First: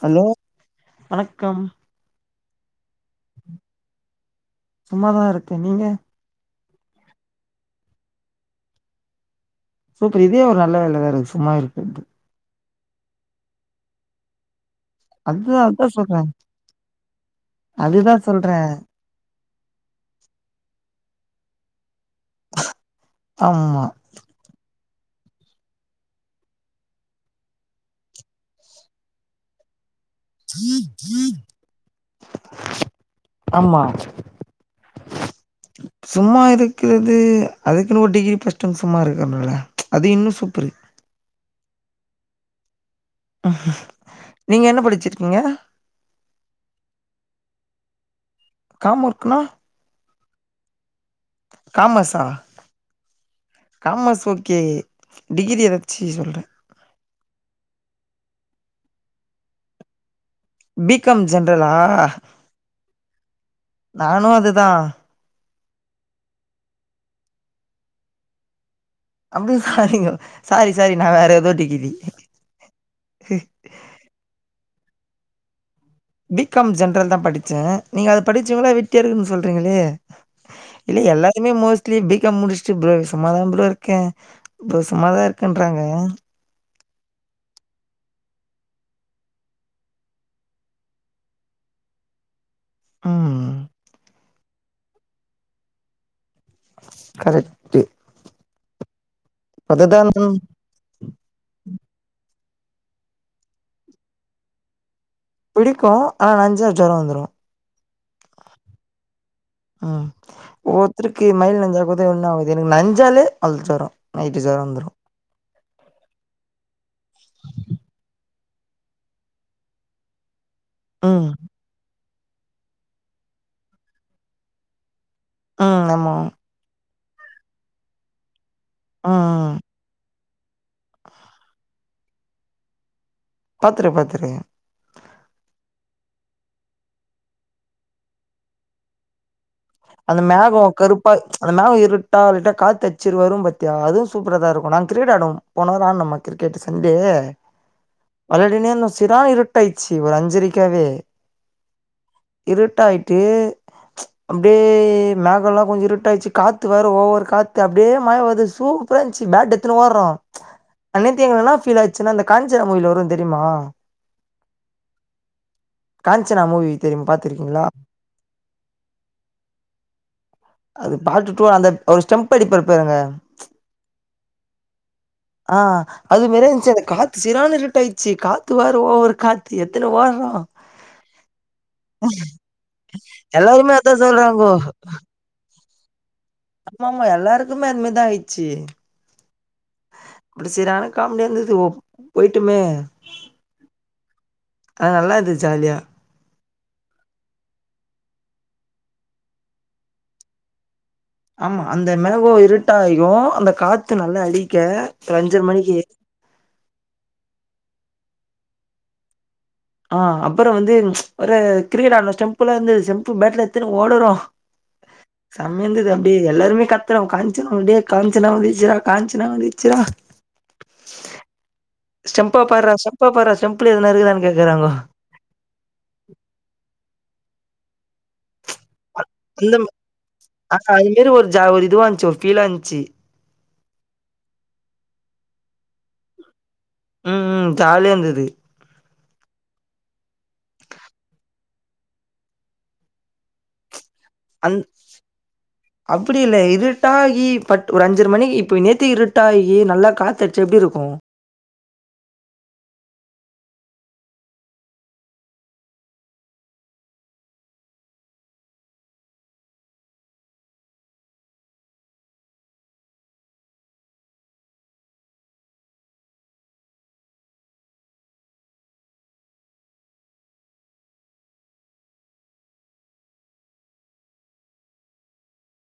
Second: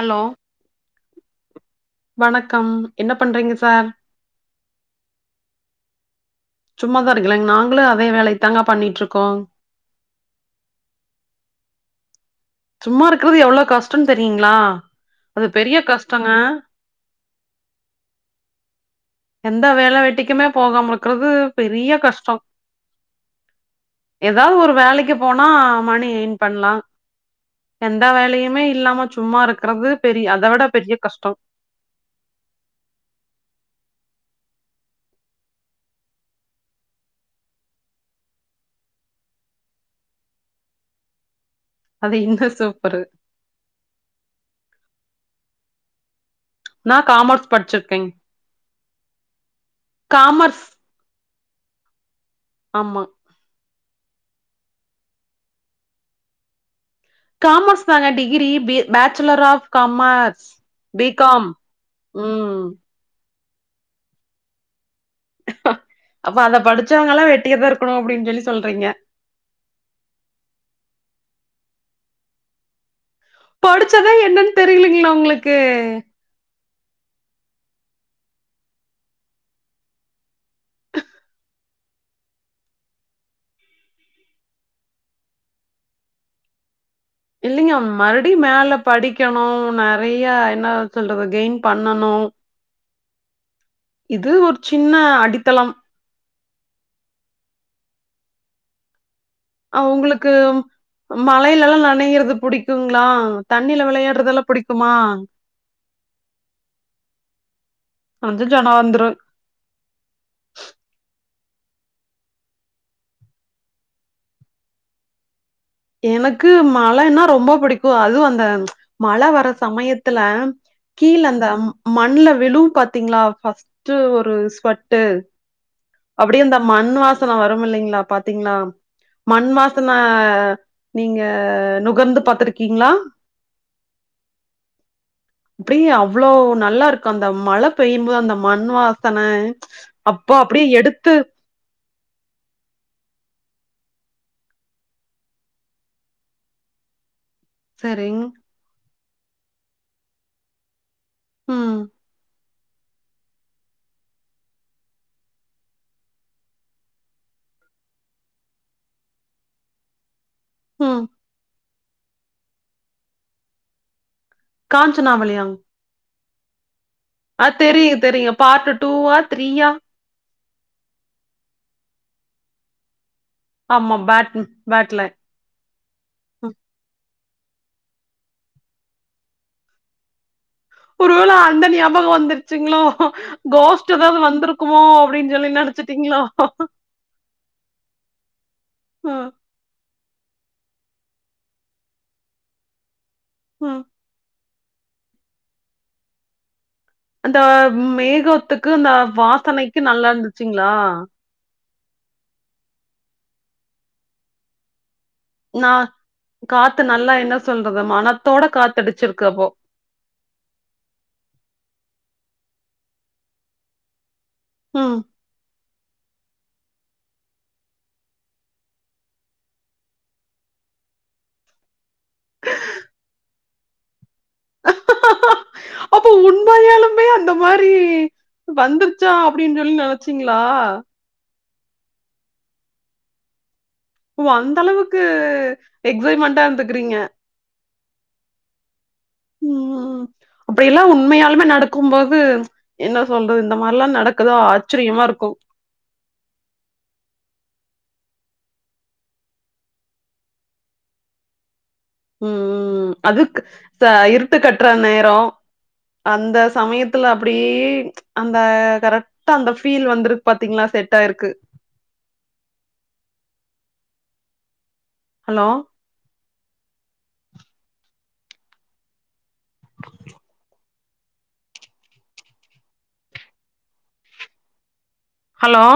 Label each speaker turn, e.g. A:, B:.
A: Hello வணக்கம்
B: வணக்கம் என்ன பண்றீங்க சார்
A: சும்மாதா இருக்க நீங்க
B: சும்மா தா இருக்கலா நாங்களு அதே வேலை தாங்க பண்ணிட்டுருக்கோ
A: சூப்பர் இதே ஒரு நல்ல வேல தா சும்மா இருக்கற்து
B: சும்மா இருக்கறது எவ்ளோ கஷ்டோன்னு தெரியுங்களா அது
A: அதுதா
B: பெரிய
A: அதா சொல்ற
B: கஷ்டங்க
A: அதுதா சொல்ற
B: எந்த வேல வெட்டிக்குமே போகாம இருக்கிறது பெரிய கஷ்டொ
A: ஆம்மா
B: ஏதாவது ஒரு வேலைக்குப் போனா மணி ஏர்ன் பண்ணலா எந்த வேலையுமே இல்லாம சும்மா இருக்குறது
A: ஆமா [inaudible] சும்மா இருக்குறது அதுக்குன்னு ஒரு டிகிரி பஸ்ட்டம் சும்மா இருக்கனுல்ல அது இன்னு சூப்பரு
B: அது இன்னு சூப்பரு
A: நீங்க என்ன படிச்சிருக்கீங்க
B: நா காமர்ஸ் படிச்சிருக்கேன்ங்
A: காமர்க்னா
B: காமர்ஸ்
A: காமர்ஸா
B: ஆமா
A: காமர்ஸ் ஓகே டிகிரி ஏதாச்சு சொல்றே
B: காமர்ஸ் தாங்க degree B A bachelor of commerce
A: B com ஜென்ரலா
B: ம்
A: நானு அது தா
B: அப்போ அதப் படிச்சவங்க எல்லா வெட்டியாதா இருக்கணு அப்பிடின்னு சொல்லி சொல்றீங்க
A: அப்டி சாரிங்கோ சாரி சாரி நா வேற எதோ டிகிரி
B: படிச்சதே என்னன்னு தெரியலீங்களா உங்களுக்கு
A: பி காம் ஜென்ரல் தா படிச்சே நீங்க அதப் படிச்சவங்கல்லா வெட்டியா இருக்குன்னு சொல்றீங்களே இல்ல எல்லாருமே மோஸ்ட்லி பி காம் முடிச்சுட்டு ப்ரோ சும்மாதா ப்ரோ இருக்கே ப்ரோ சும்மாதா இருக்கேன்றாங்க
B: இல்லங்க மறுபடியு மேல படிக்கணு நெறைய என்ன சொல்றது கெயின் பண்ணணு
A: ம்
B: இது ஒரு சின்ன அடித்தளம்
A: கரெக்ட்
B: அ
A: அதுதான்
B: உங்களுக்கு மழையில எல்லா நனையறது புடிக்குங்களா தண்ணில விளையாடுறதுல்லா புடிக்குமா
A: பிடிக்கு ஆனா நனஞ்சா ஜொர வந்துரு
B: அச்சச்சோ நா வந்துரு
A: ம் ஒவ்வொருத்தருக்கு மைல் நஞ்ச ஆகுதது ஒன்னு ஆகுது எனக்கு நஞ்சாலே ஜொர நைட்டு ஜொர வந்துரு
B: எனக்கு மழன்னா ரொம்ப புடிக்கு அதுவு அந்த மழ வர சமயத்துல கீழ
A: ம்.
B: அந்த மண்ல விழும் பாத்தீங்களா பஃஸ்ட்டு ஒரு ஸ்வட்டு
A: ம். ஆமா.
B: அப்படியே அந்த மண் வாசன வரு இல்லைங்களா பாத்தீங்களா
A: ம்.
B: மண்
A: ம்.
B: வா [unintelligible] நீங்க நுகர்ந்து பாத்திருக்கீங்களா
A: பாத்துருக்கே பாத்துருக்கே
B: அப்படியே அவ்வளோ நல்லா இருக்கு அந்த மழை பெய்யும் போது அந்த மண் வாசன
A: அந்த
B: அப்பா
A: மேக
B: அப்டியே
A: கருப்பா
B: எடுத்து
A: அந்த மேக இருட்டா இல்லட்டா காத்து அச்சி வரும் பாத்தியா அதுவு சூப்பரா தா இருக்கு ந நா கிரிக்கெட் ஆடுவோ போன வார ஆட்ணமா கிரிக்கெட் சண்டே
B: சரிங்
A: வல்லடினேன்னு சிரா இருட்டாய்டுச்சு ஒரு அஞ்சரிக்காவே
B: ம்
A: இருட்டாயிட்டு பே மேக எல்லா கொஞ்ச இருட்டாயிச்சு காத்து வேற ஓவர் காத்து அப்படியே மாய் வருது சூப்பரா இருந்துச்சு பேட் எடுத்துன்னு ஓட்றோ
B: ம்
A: நேத்து எங்கனனா பீல் ஆயிடுச்சுன்னா அந்த காஞ்சன மூவில வரு தெரியுமா
B: காஞ்சனா வளையா
A: காஞ்சனா மூவி தெரியும் பாத்
B: அ தெரியு தெரியு பார்ட்டு டூவா த்ரீயா
A: அது பார்ட்டு டூ அந்த ஒரு ஸ்டெம்ப் அடிப்பாரு பாருங்க
B: ஆமா ஆம் பேட் பேட்ல
A: ஆ அது வேற இருந்ச்சு அந்த காத்து சீரான இருட்டாயிர்ச்சு காத்து வற ஓவரு காத்து எத்தன வாரோ
B: ஒரு வேள அந்த ஞாபகோ வந்துருச்சுங்களோ
A: எல்லாருமே
B: கோஷ்ட்டு
A: அதான்
B: எதாவது
A: சொல்றாங்கோ.
B: வந்துருக்குமோ அப்படின் சொல்லி நெனச்சுட்டீங்களா
A: ஆமாமா எல்லாருக்குமே அதுமாரிதா ஆயிர்ச்சு
B: ம்
A: இப்படி சரியான காமெடியா இருந்தது ஓ போயிட்டுமே
B: ம்
A: அது நல்லா இருந்துச் ஜாலியா
B: அந்த மேகோத்துக்கு அந்த வாசனைக்கு நல்லா இந்துச்சுங்களா
A: ஆமா அந்த மேகோ இருட்டாயிரு அந்த காத்து நல்லா அடிக்க அஞ்சர
B: நா
A: மணிக்கு
B: காத்து நல்லா என்ன சொல்றது மனத்தோட காத்து அடிச்சிருக்கு அப்போ
A: ஆ அப்புறம் வந்து ஒரு கிரிக்கெட் ஆடுனோ ஸ்டெம்பல வந்து ஸ்டெம்ப் பேட்டலா எத்துன்னு ஓடுறோ
B: ம்
A: சமையந்தது அப்படியே எல்லாருமே கத்துறோ காஞ்சனா அப்படியே காஞ்சனா வந்துச்சிரா காஞ்சனா வந்துச்சிரா ஸ்டெம்ப பார்ரா ஸ்டெம்ப பார்ரா ஸ்டெம்ப்ல எதுனா இருக்குதான்னு கேக்குறாங்கோ
B: அப்போ உண்மைையாலுமே அந்த மாரி வந்துருச்சா அப்படின் சொல்லி நனச்சீங்களா
A: இது ஒரு ஜா ஒரு இதுவா இந்ச்சு ஒரு ஃபீலா இந்ச்சு
B: ஓ அந்த அளவுக்கு எக்ஸைட்மைன்டா இருந்து
A: ம் ம் ஜாலியா இந்துது
B: ஒ அப்படியெல்லா உண்மையாலுமே நடக்கும் போது என்ன சொல்றது இந்த மார்லா நடக் அக்குதா ஆச்சரியமா இருக்கு
A: அப்படி இல்ல இருட்டாகி பட் ஒரு அஞ்சர மணிக்கு இப்ப நேத்தி இருட்டாயி நல்லா காத்தடிச்சா எப்படி இருக்கு
B: ம் ம் ம் அதுக்கு ச இருட்டு கட்ற நேரோ அந்த சமயத்துல அப்படியே அந்த கரக்டா அந்த ஃபீல் வந்திருக் பாத்தீங்ளா செட் ஆயிருக்கு ஹலோ ஹலோ